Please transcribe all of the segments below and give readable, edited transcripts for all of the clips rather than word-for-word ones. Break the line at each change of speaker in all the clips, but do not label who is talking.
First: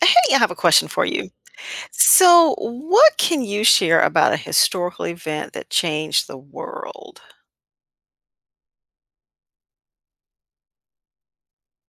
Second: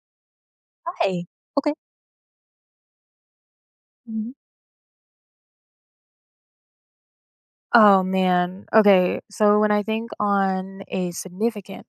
Hey, I have a question for
Hi.
you.
Okay.
So, what can you share
Mhm.
about a historical event that changed the world?
Oh man. Okay. So when I think on a significant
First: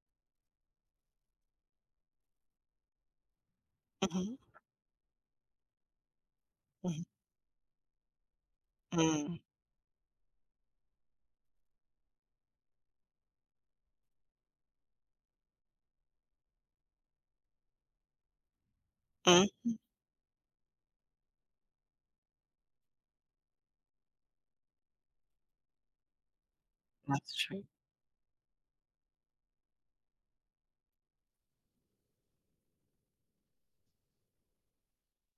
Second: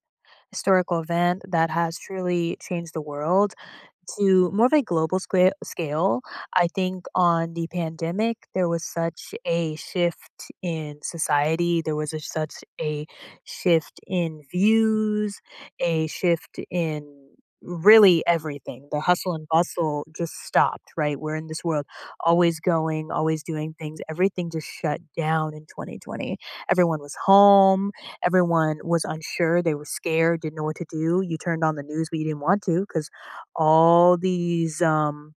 historical event that has truly changed the world,
Mhm,
to more of a global scale, I
mhm,
think on the pandemic, there was such
mm,
a shift in society. There was such a shift in views, a shift in really everything. The hustle and
mhm.
bustle just stopped, right? We're in this world always going, always doing things. Everything just shut down in 2020. Everyone was
That's true.
home. Everyone was unsure. They were scared, didn't know what to do. You turned on the news, but you didn't want to because all these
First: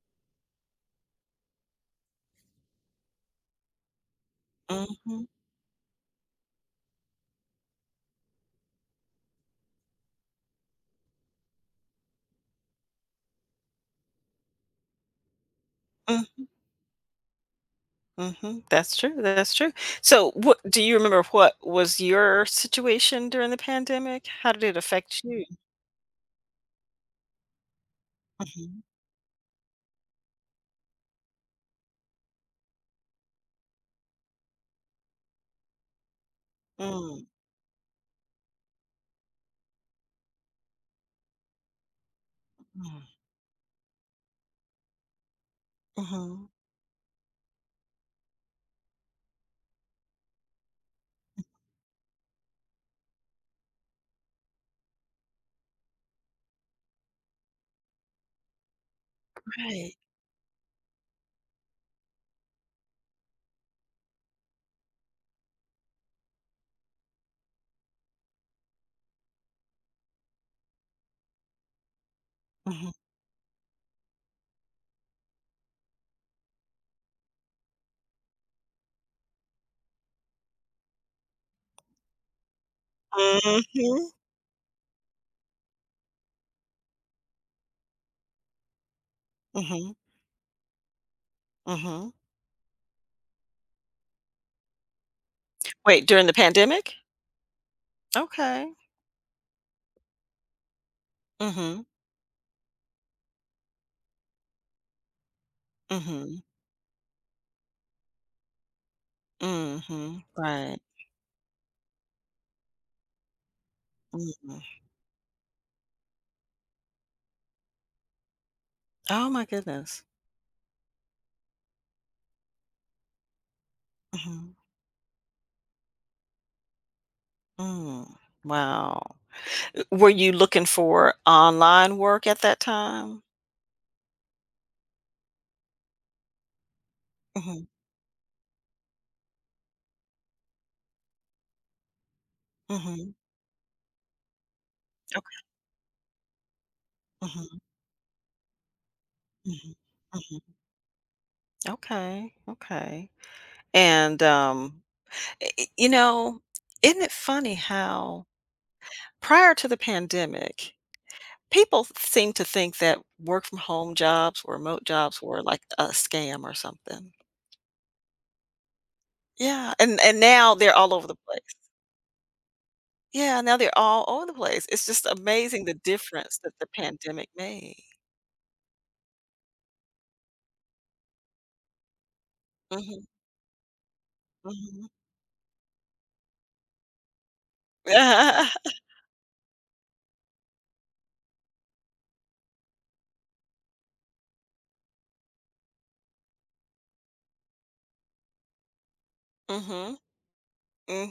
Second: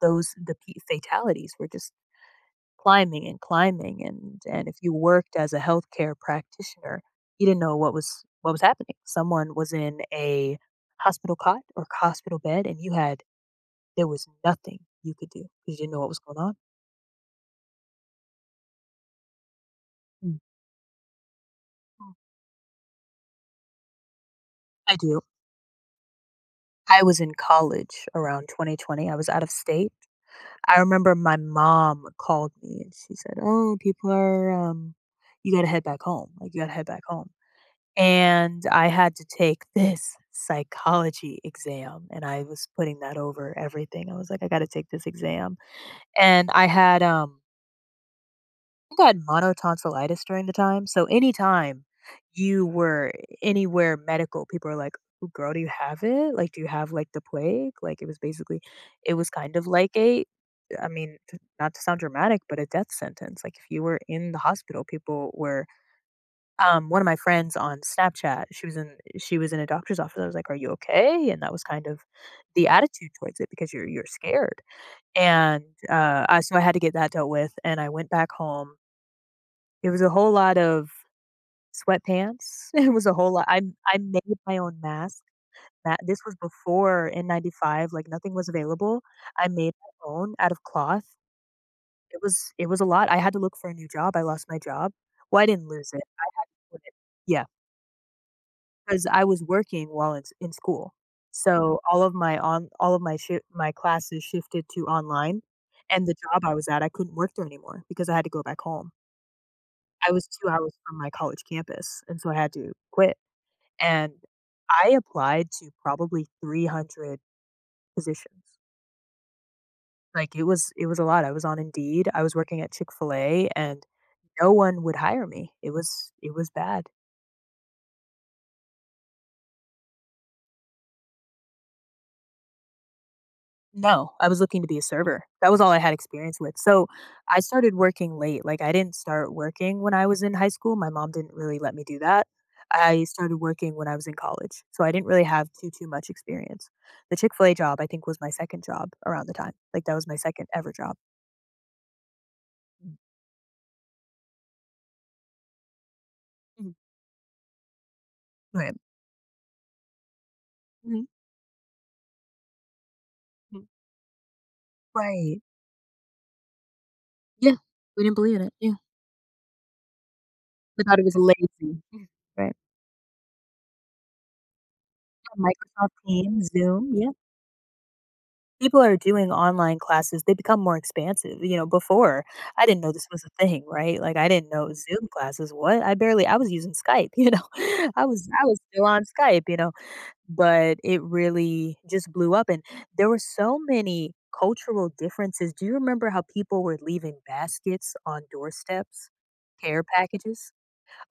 fatalities were just climbing and climbing, and if you
Mhm,
worked as a healthcare practitioner, you didn't know what was happening. Someone was in a hospital cot or hospital bed, and you had, there was nothing you could do because you didn't know what was going
mhm,
on.
mhm. That's true, that's true. So,
Mm.
what do you remember what was
Mm.
your situation during the pandemic? How did it
I do.
affect you?
I was in college around
Mhm,
2020. I was out of state. I remember my mom called me and she said, "Oh, people are you got to head back home. Like you got to head back
mm,
home." And I had to take this psychology exam, and I was putting
mm,
that over everything. I was like, "I gotta take this exam."
mhm.
And I had, I think I had monotonsillitis during the time, so anytime you were anywhere medical, people are like, "Ooh, girl, do you have it? Like, do you have, like, the plague?" Like, it was basically it was kind of like
Right.
a, I mean, t not to sound dramatic, but a death sentence. Like, if you were in the hospital, people were, one of my friends on Snapchat, she was in, she was in a doctor's office. I was like, "Are you okay?" And that was kind of the
Mhm.
attitude towards it because you're scared. And so I had to get that dealt with, and I went back home. It was a whole lot of sweatpants. It was a whole lot. I
Mhm,
made my own mask. That this was before N95, like nothing was available. I made
mhm,
my own out of cloth.
mhm.
It was a lot. I had to look for a new job. I lost my job. Well, I didn't lose it.
Wait,
I
during the
quit it.
pandemic?
Yeah.
Okay.
'Cause I was working while it's in school. So,
Mhm,
all of my shi my classes shifted to online, and the
mhm.
job I was at, I couldn't work there anymore because I had to go back home.
Mm.
I
Mhm.
was 2 hours
Right.
from my college campus, and so I had to quit, and
Mhm.
I applied to probably 300 positions.
Oh my goodness.
Like, it was a lot. I was on Indeed, I was working at Chick-fil-A, and no
Mhm.
one would hire me. It was bad.
Mm. Wow. Were you looking for online work at that time?
No, I was looking to be a server. That was all I had experience with. So I
Mm. Mhm.
started working late. Like I didn't start working when I was in high school. My mom didn't really let me do that.
Mm.
I
Mhm.
started working when I was in college. So I didn't really
Okay.
have too much experience. The Chick-fil-A
Mhm.
job I think was my second job around the time.
Mhm.
Like that was my
Mhm.
second ever job.
Okay.
Mhm,
Okay. And i- i- you know,
mhm,
isn't it funny how
right.
prior to the pandemic,
Mhm,
people seemed to think that work from
mhm,
home jobs or remote jobs
right.
were like a scam or something.
Yeah. We didn't believe in it. Yeah.
Yeah, and now they're
We
all
thought it
over
was
the place.
lazy. Mhm, right.
Yeah, now they're all over the place. It's just
Yeah,
amazing the
Microsoft
difference
Teams,
that the
Zoom. Yeah.
pandemic made.
People are doing online classes, they become more expansive. You know, before I didn't know
Mhm,
this was a thing, right? Like I didn't know
mhm.
Zoom classes. What? I barely, I was using Skype, you know. I was still on Skype, you know, but it really just blew up, and there were so many cultural differences. Do you remember how people were leaving baskets on doorsteps, care
Mhm,
packages?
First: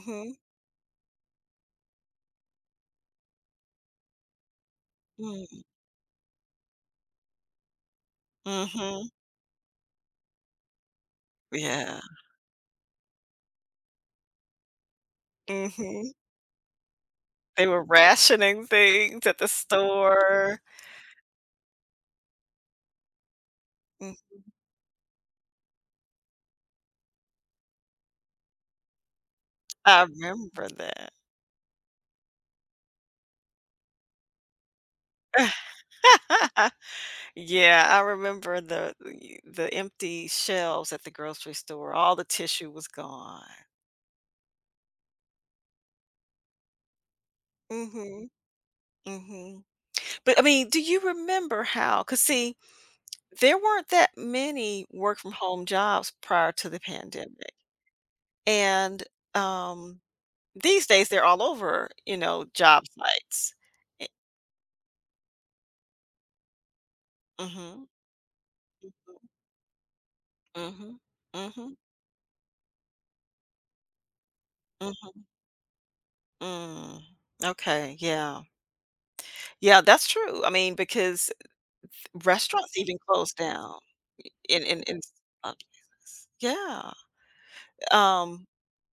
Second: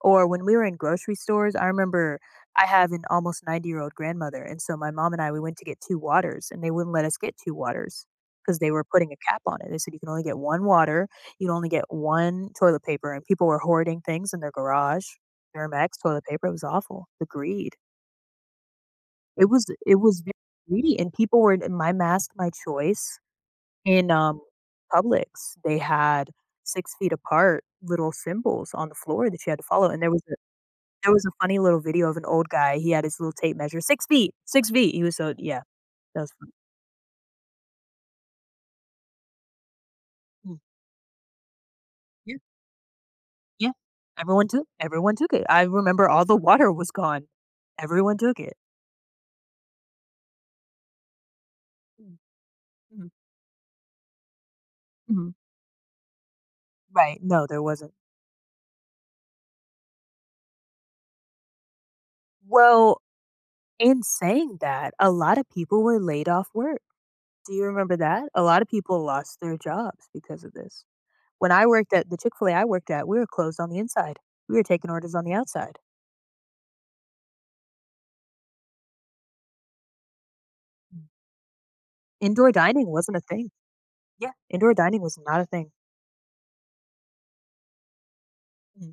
Or when we were in grocery stores, I remember I have an almost 90-year-old grandmother, and so my mom and I, we went
mm,
to get 2 waters, and they wouldn't let us get 2 waters because they were
mhm,
putting a cap on it. They said, "You can only get 1 water, you can only get
yeah,
1 toilet paper," and people were hoarding things in their garage. Duramax
mhm.
toilet paper, it was awful. The
They
greed.
were rationing things at
It
the
was it was very
store.
greedy, and people were in my mask, my choice in,
Mhm,
Publix, they had 6 feet apart little symbols on the floor that you had to follow, and
I
there was,
remember
there
that.
was a funny little video of an old guy, he had his little tape measure, 6 feet, 6 feet, he was so, yeah, that was funny.
Yeah, I remember the empty
Mm,
shelves at the grocery store, all the
yeah,
tissue was gone.
yeah. Everyone took it. I remember all the water was gone. Everyone
Mhm,
took it.
mhm. But, I mean, do you remember how?
Mm,
Cause see
mhm,
there weren't that many work
mhm.
from home jobs prior to the
Right, no,
pandemic,
there wasn't.
and, um, these days, they're all over, job
Well,
sites.
in
Eh
saying that, a lot of people were laid off work. Do you
mhm,
remember that? A lot of people lost their jobs because of this.
mhm,
When I
mhm,
worked at the Chick-fil-A I worked at, we were closed on the inside. We were taking
mhm,
orders on
mhm,
the outside.
mm. Okay, yeah. Yeah, that's true, I mean, because
Indoor
restaurants
dining
even
wasn't a
closed
thing.
down
Yeah,
in
indoor
in in
dining was not a
some.
thing.
Yeah, um,
Mhm.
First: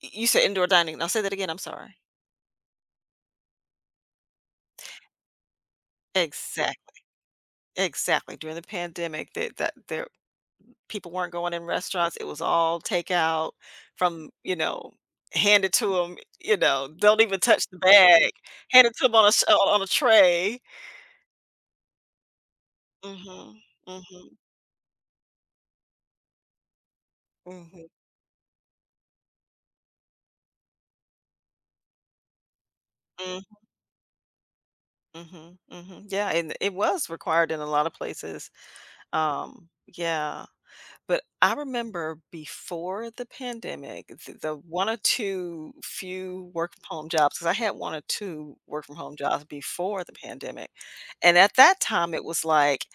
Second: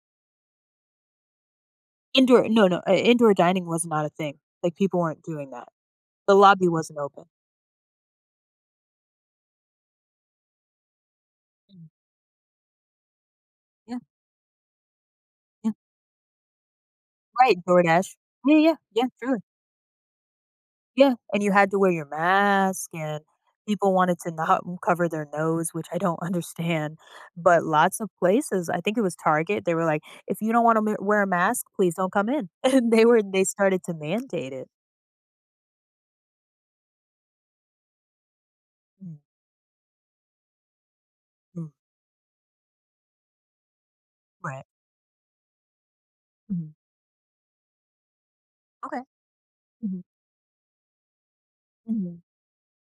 you said indoor dining. I'll say that again, I'm sorry.
Indoor, no, no, indoor dining was not a thing, like, people weren't doing that. The lobby wasn't
Exactly,
open.
exactly, during the pandemic, that that there people weren't going in
Mm,
restaurants. It was all takeout
yeah,
from,
yeah,
handed to them, don't even
right,
touch the
DoorDash.
bag,
Yeah, yeah,
handed to
yeah,
them on a
truly,
s on a tray.
yeah, and you had to wear your mask,
Mm.
and
Mhm.
people wanted to
Mhm.
not w cover their nose, which I don't understand, but
Mhm.
lots of places, I think it was Target, they were like, "If you don't wanna wear a mask, please don't come in," and
Mm.
they started to mandate it.
Mhm. Mm. Mhm. Yeah, and it was required in a lot of places.
Mm,
Yeah. But I
mm,
remember before the pandemic, the
right,
one or two few
mhm,
work from home jobs, because I had one or two work from
okay,
home jobs
mhm,
before the pandemic. And at that time,
mhm,
it was like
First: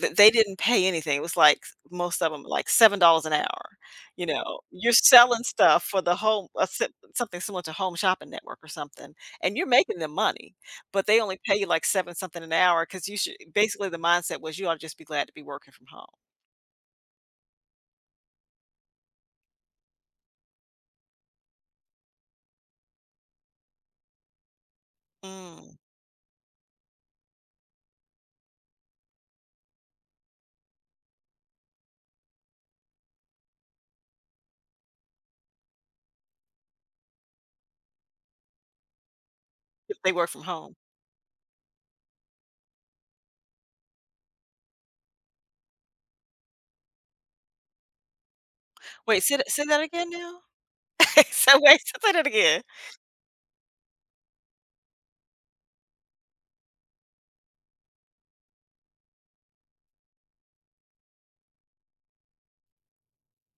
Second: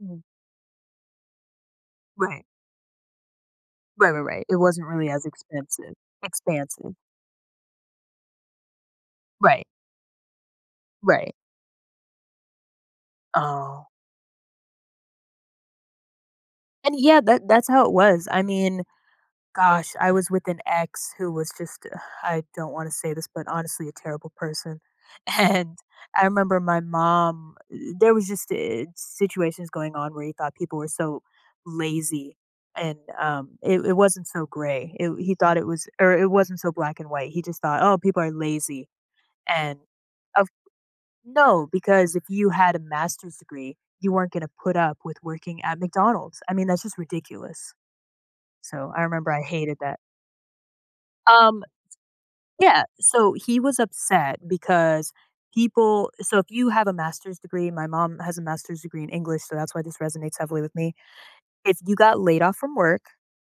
they didn't pay anything. It was like most of them,
right.
like $7 an hour.
Right, right,
You
right. It
know,
wasn't
you're
really as
selling stuff
expensive
for the home,
expansive.
something similar to Home Shopping Network or something, and
Right,
you're making them money, but they
right.
only pay you like seven something an hour because you should
Oh.
basically the mindset was you ought to just be glad to be working from home.
And yeah, that that's how it was. I mean, gosh, I was with an ex who was just I don't wanna say this, but honestly a terrible person.
Mm.
And I remember my mom, there was just, situations going on where he thought people were so lazy and, it wasn't so gray. It he thought it was, or it wasn't so black and white. He just thought, "Oh, people are lazy." And
They work from
of
home.
no, because if you had a master's degree, you weren't going to put up with working at McDonald's. I mean, that's just ridiculous. So I
Wait,
remember
say
I
that say
hated
that
that.
again now? So
Um,
wait, so say that again.
yeah. So he was upset because people. So if you have a master's degree, my mom has a master's degree in English, so that's why this resonates heavily with me. If you got laid off from work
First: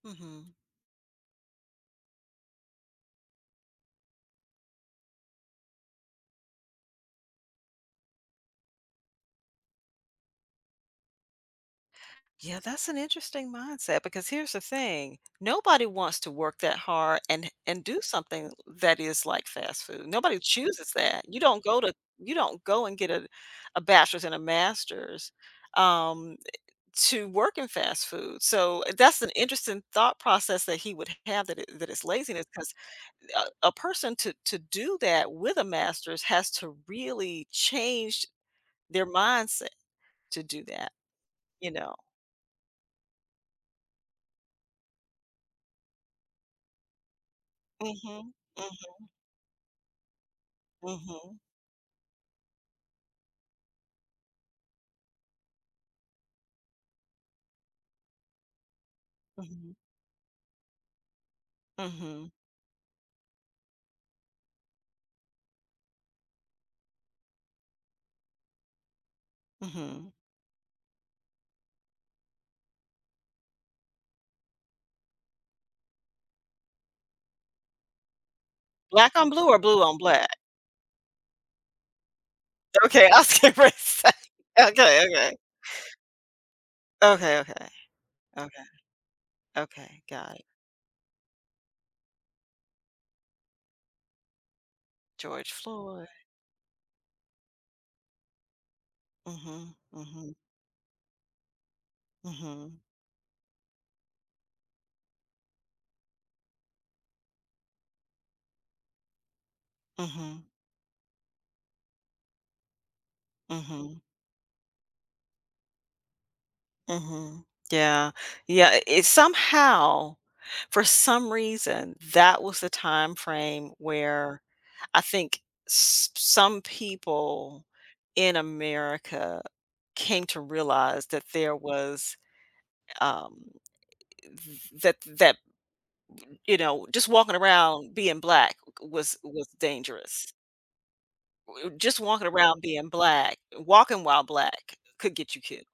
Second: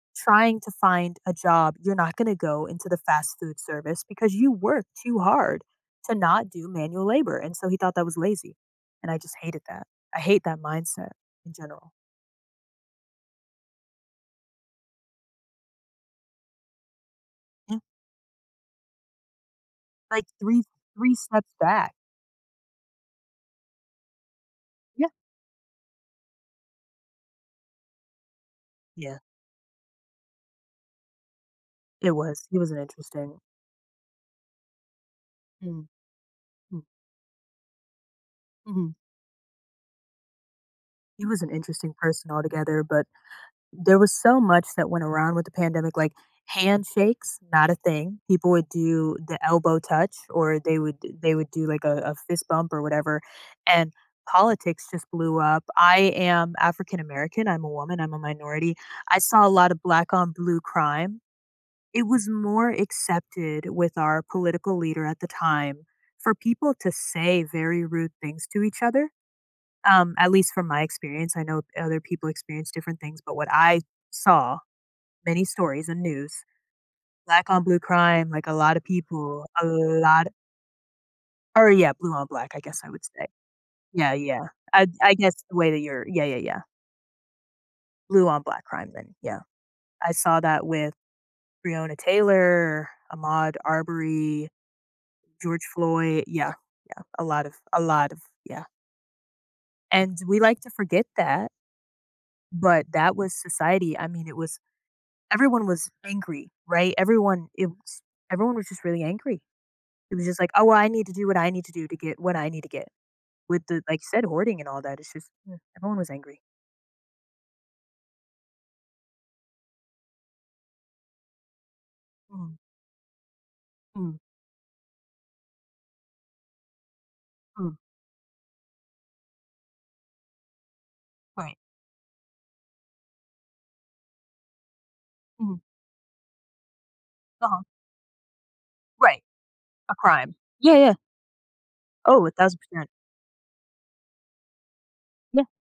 Mhm.
trying to find a job, you're not going to go into the fast food service because you work too hard to not do manual labor. And so he thought that was lazy. And I just hated that. I hate that mindset in general.
Yeah, that's an interesting mindset because here's the thing, nobody wants to work that hard and
Yeah.
and do something that is like fast food.
Like
Nobody chooses
three
that.
steps back.
You don't go and get a bachelor's and a
Yeah.
master's, um, to work in fast food. So,
Yeah,
that's an interesting thought process that he would have that it's
it was.
laziness
He was
'cause
an interesting.
a person to do that with a
Mm,
master's has to
mm,
really change
mm-hmm.
their mindset to do that
He was an
you know
interesting person altogether, but there was so much that went around with the pandemic, like handshakes, not a thing.
mhm,
People would
mhm,
do the elbow touch, or they
mhm,
would do like a fist bump or whatever. And politics just blew up. I am African American. I'm a woman. I'm a minority. I saw a lot of black on blue crime. It was
mhm,
more accepted with our political leader at the time for people to say very rude things to each other,
mhm.
at least from my experience, I know other people experience different things, but what I saw, many stories and news, black on blue crime, like a lot of
Black on
people,
blue or
a
blue on
lot,
black.
or yeah, blue on black, I guess I would
Okay, I
say.
was getting ready to say.
Yeah, yeah. I
Okay,
I
okay.
guess the way that you're, yeah, yeah, yeah.
Okay, okay.
Blue on black
Okay,
crime then. Yeah.
okay.
I
Got
saw
it.
that with Breonna Taylor, Ahmaud Arbery,
George
George
Floyd.
Floyd. Yeah. Yeah. A lot of yeah.
Mhm,
And
mhm,
we like to forget that,
mhm,
but that was society. I mean, it was, everyone was angry, right? Everyone, it was, everyone was just really angry. It was just
mhm,
like, "Oh, well, I need to do what I need to do to get what I need to get." With the, like
mhm.
you said, hoarding and all that, it's just, everyone was angry.
Mhm. Yeah. Yeah, I it somehow, for some reason, that
Mhm,
was the time frame
mm,
where I think s some people
mm,
in America came to realize that
right,
there was, um, th that that,
mhm,
you know, just walking
uh-huh,
around being black was
right,
was
a
dangerous.
crime. Yeah, yeah.
Just
Oh,
walking around being
1000%.
black, walking while black could get you
Yeah,
killed.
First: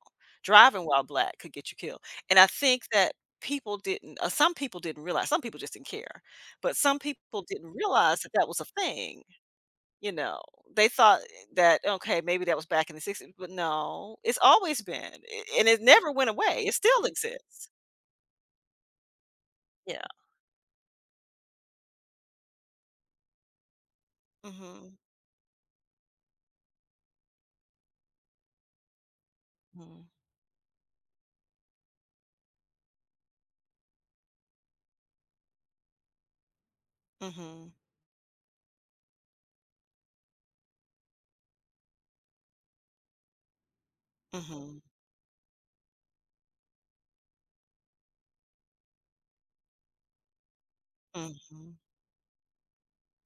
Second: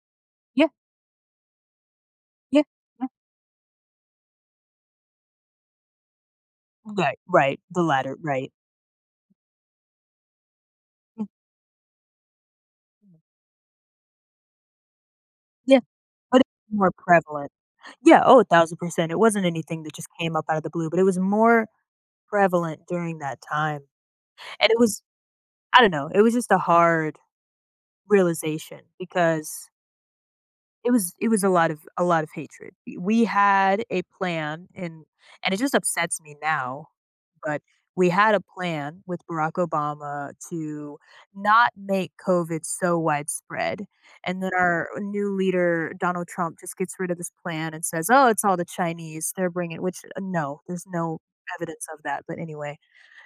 yeah,
Driving while black could get you killed, and I
yeah,
think
yeah.
that people didn't some people didn't realize some people just didn't care, but some
Right,
people
right,
didn't
the latter,
realize that that
right.
was a thing, you know? They thought
Mm,
that, "Okay, maybe that was back in the
mm,
'60s," but no, it's always been, a and
yeah,
it never went
but
away, it
it's more
still
prevalent.
exists.
Yeah, oh, 1000%. It wasn't anything that
Yeah.
just came up out of the blue, but it was more prevalent during that time, and it
Mm.
was, I don't know, it was just a hard realization because
Mhm,
it was a lot of hatred. We had a plan and it just upsets me now, but
Mm.
we had a plan with Barack Obama to not make COVID so widespread. And then
Mhm,
our new leader, Donald Trump, just gets rid of this plan and says, oh, it's all the Chinese. They're bringing, which no, there's no
Mm. Mhm, mhm,
evidence of that. But anyway,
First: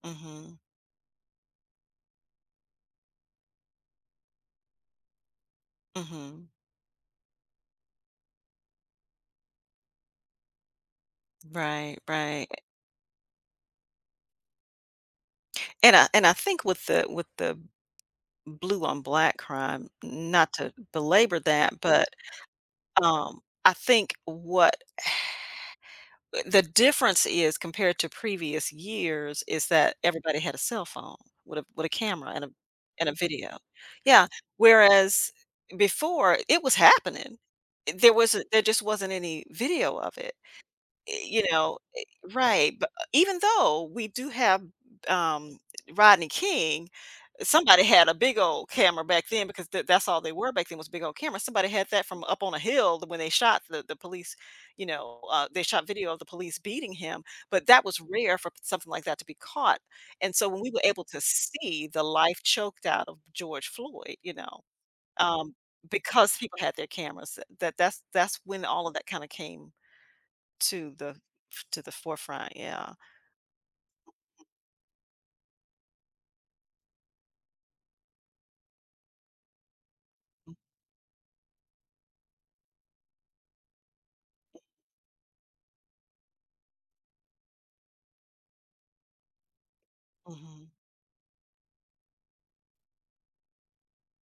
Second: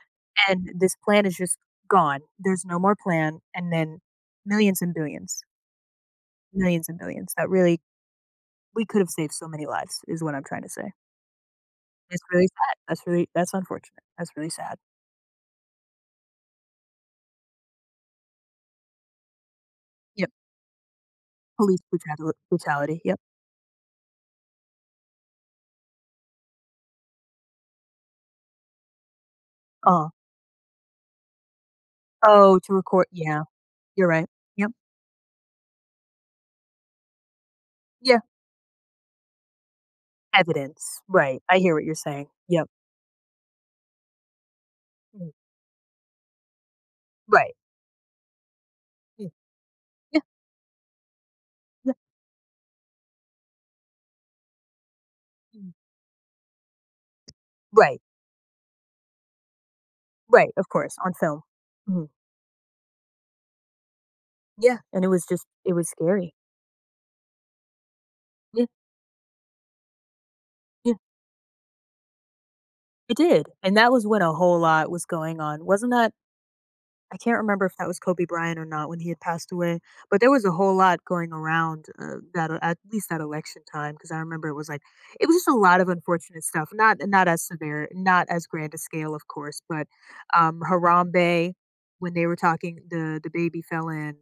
mhm,
and this plan is just gone. There's no more plan, and then millions and billions,
Mm. Mhm.
millions and billions that really we could have saved so many lives is what I'm trying to say.
Right,
It's really
right,
sad. That's really that's unfortunate. That's really sad.
and I think with the blue on black crime,
Yep.
not to belabor that,
Police
but
brutali brutality. Yep.
I think what the difference is compared to previous years is that
Oh,
everybody had a cell phone with a camera and a
oh, to record,
and a
yeah,
video.
you're
Yeah,
right. Yep.
whereas before it was happening. There
Yeah.
wasn't there just wasn't any video of it.
Evidence.
Eh,
Right.
you
I hear
know
what you're
eh,
saying. Yep.
right, but even though we do have,
Mm.
um, Rodney King,
Right.
somebody had a big old camera back
Mm.
then because th that's
Yeah,
all they were back then was big old cameras. Somebody had
yeah.
that from up on a hill when they shot the police, they
Mm.
shot video of the police beating him, but that
Right.
was rare for something like that to be caught, and so
Right,
when
of
we were
course,
able
on
to
film.
see the
Mhm.
life choked out of George Floyd,
Yeah, and
um,
it was scary.
because people had their cameras, that's when
Yeah,
all of that kinda came to
yeah.
the forefront, yeah.
It did, and that was when a whole lot was going on. Wasn't that I can't remember if that was Kobe Bryant or not when he had passed away, but there was a whole lot going around, that at least that election time because I remember it was, it was just a lot of unfortunate stuff, not not as severe, not as grand a scale, of course, but,
Mhm,
Harambe, when they were talking, the baby fell in,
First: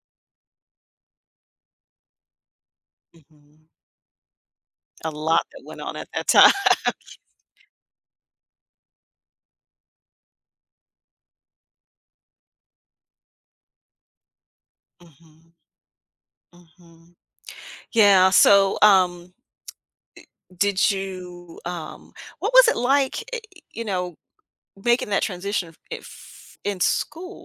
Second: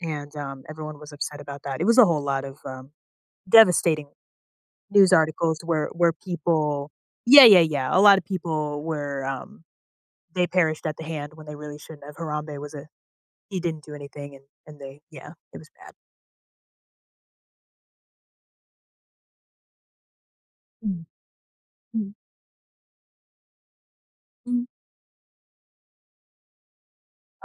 and, everyone was upset about that. It was a whole lot of,
mhm.
devastating
A
news
lot
articles
that went
where
on at that time.
people. Yeah, yeah, yeah, a lot of people were, they perished at the hand when they really shouldn't have. Harambe was a he didn't do anything and they yeah,
Mhm,
it was bad.
mhm. Yeah, so, did
Mm,
you,
mm,
um what was it like, you know,
mm.
making that transition if in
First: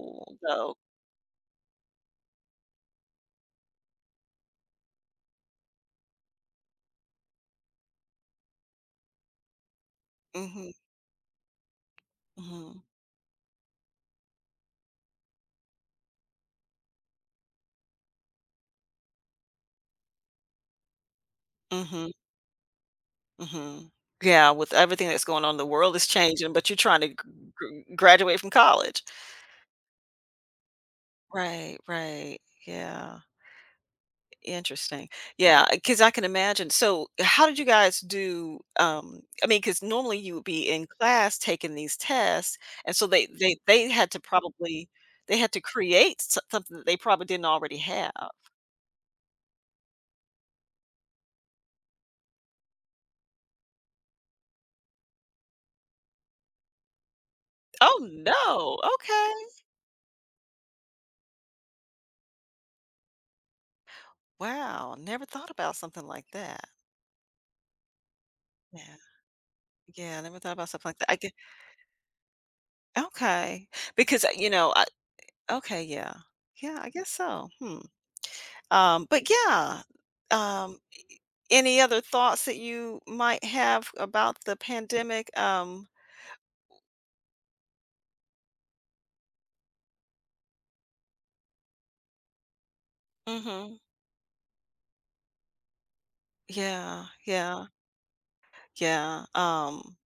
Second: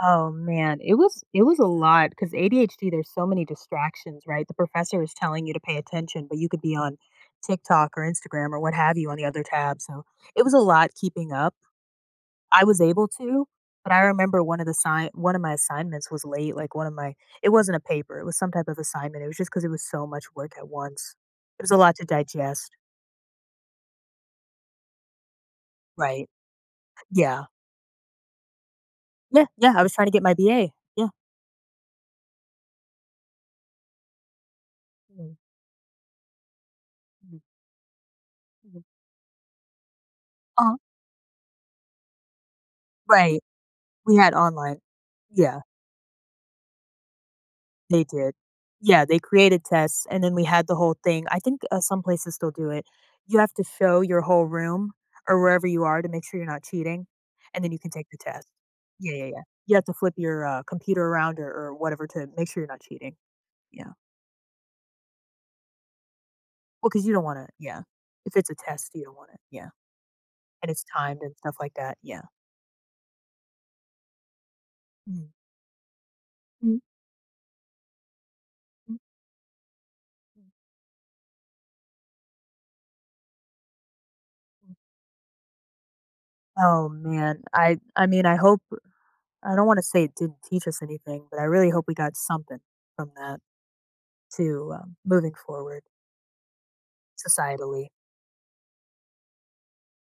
Oh,
though?
man, it was a lot because ADHD, there's so many distractions, right? The professor is telling you to pay attention, but you could be on TikTok or Instagram or what have you on the other tab, so it was a
Mhm,
lot keeping up. I was
mhm,
able to, but I remember one of my assignments was late, like, one of my it wasn't a paper, it was some type of assignment, it was just because it was so much work at once. It was a lot to
mhm,
digest.
mhm. Yeah, with everything that's going on, the world is
Right.
changing, but you're trying to gr
Yeah.
gr graduate from college.
Yeah, yeah, I was trying to get my BA. Yeah.
Right, right. Yeah. Interesting.
Mhm,
Yeah, because I can imagine. So,
mhm,
how did you guys do?
mhm.
I mean, because normally you would be
Uh,
in class taking these tests, and so
Right.
they had
We
to
had online.
probably they had
Yeah,
to create something that they probably didn't already
they
have.
did. Yeah, they created tests, and then we had the whole thing. I think, some places still do it. You have to show your whole room or wherever you are to make sure you're not cheating, and then you can
Oh
take the test.
no.
Yeah, yeah, yeah.
Okay.
You have to flip your, computer around or whatever to make sure you're not cheating. Yeah.
Wow. Never thought about something like that.
Well, because you don't wanna yeah. If it's a test,
Yeah.
you don't want it. Yeah.
Yeah. Never thought about
And it's
something like that. I
timed
get
and stuff like that. Yeah.
okay because you know. I,
Mhm.
okay. Yeah.
Mhm,
Yeah. I guess so. Hmm.
mm, mm,
But yeah.
mm.
Um. Any other thoughts that you might have about the pandemic? Um,
Oh man, I mean, I hope I don't want to say it didn't teach us anything, but I really hope we got something from that
mhm.
too, moving forward
Yeah, yeah,
societally.
yeah,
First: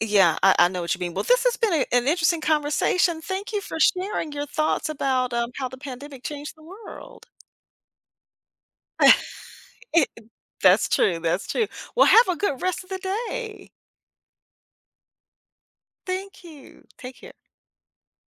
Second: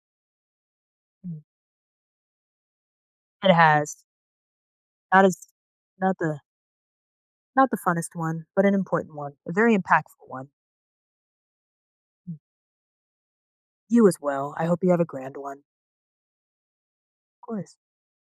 yeah, I know what you mean. Well,
Mm.
this has been a an interesting conversation.
It
Thank you for
has
sharing your thoughts
not
about,
as
how the
not
pandemic
the
changed the world.
not the funnest one, but an important one, a very
It
impactful one.
That's true, that's true. Well, have
Mm.
a good rest of the day.
You as well. I hope you have a grand one.
Thank you. Take care.
Of course.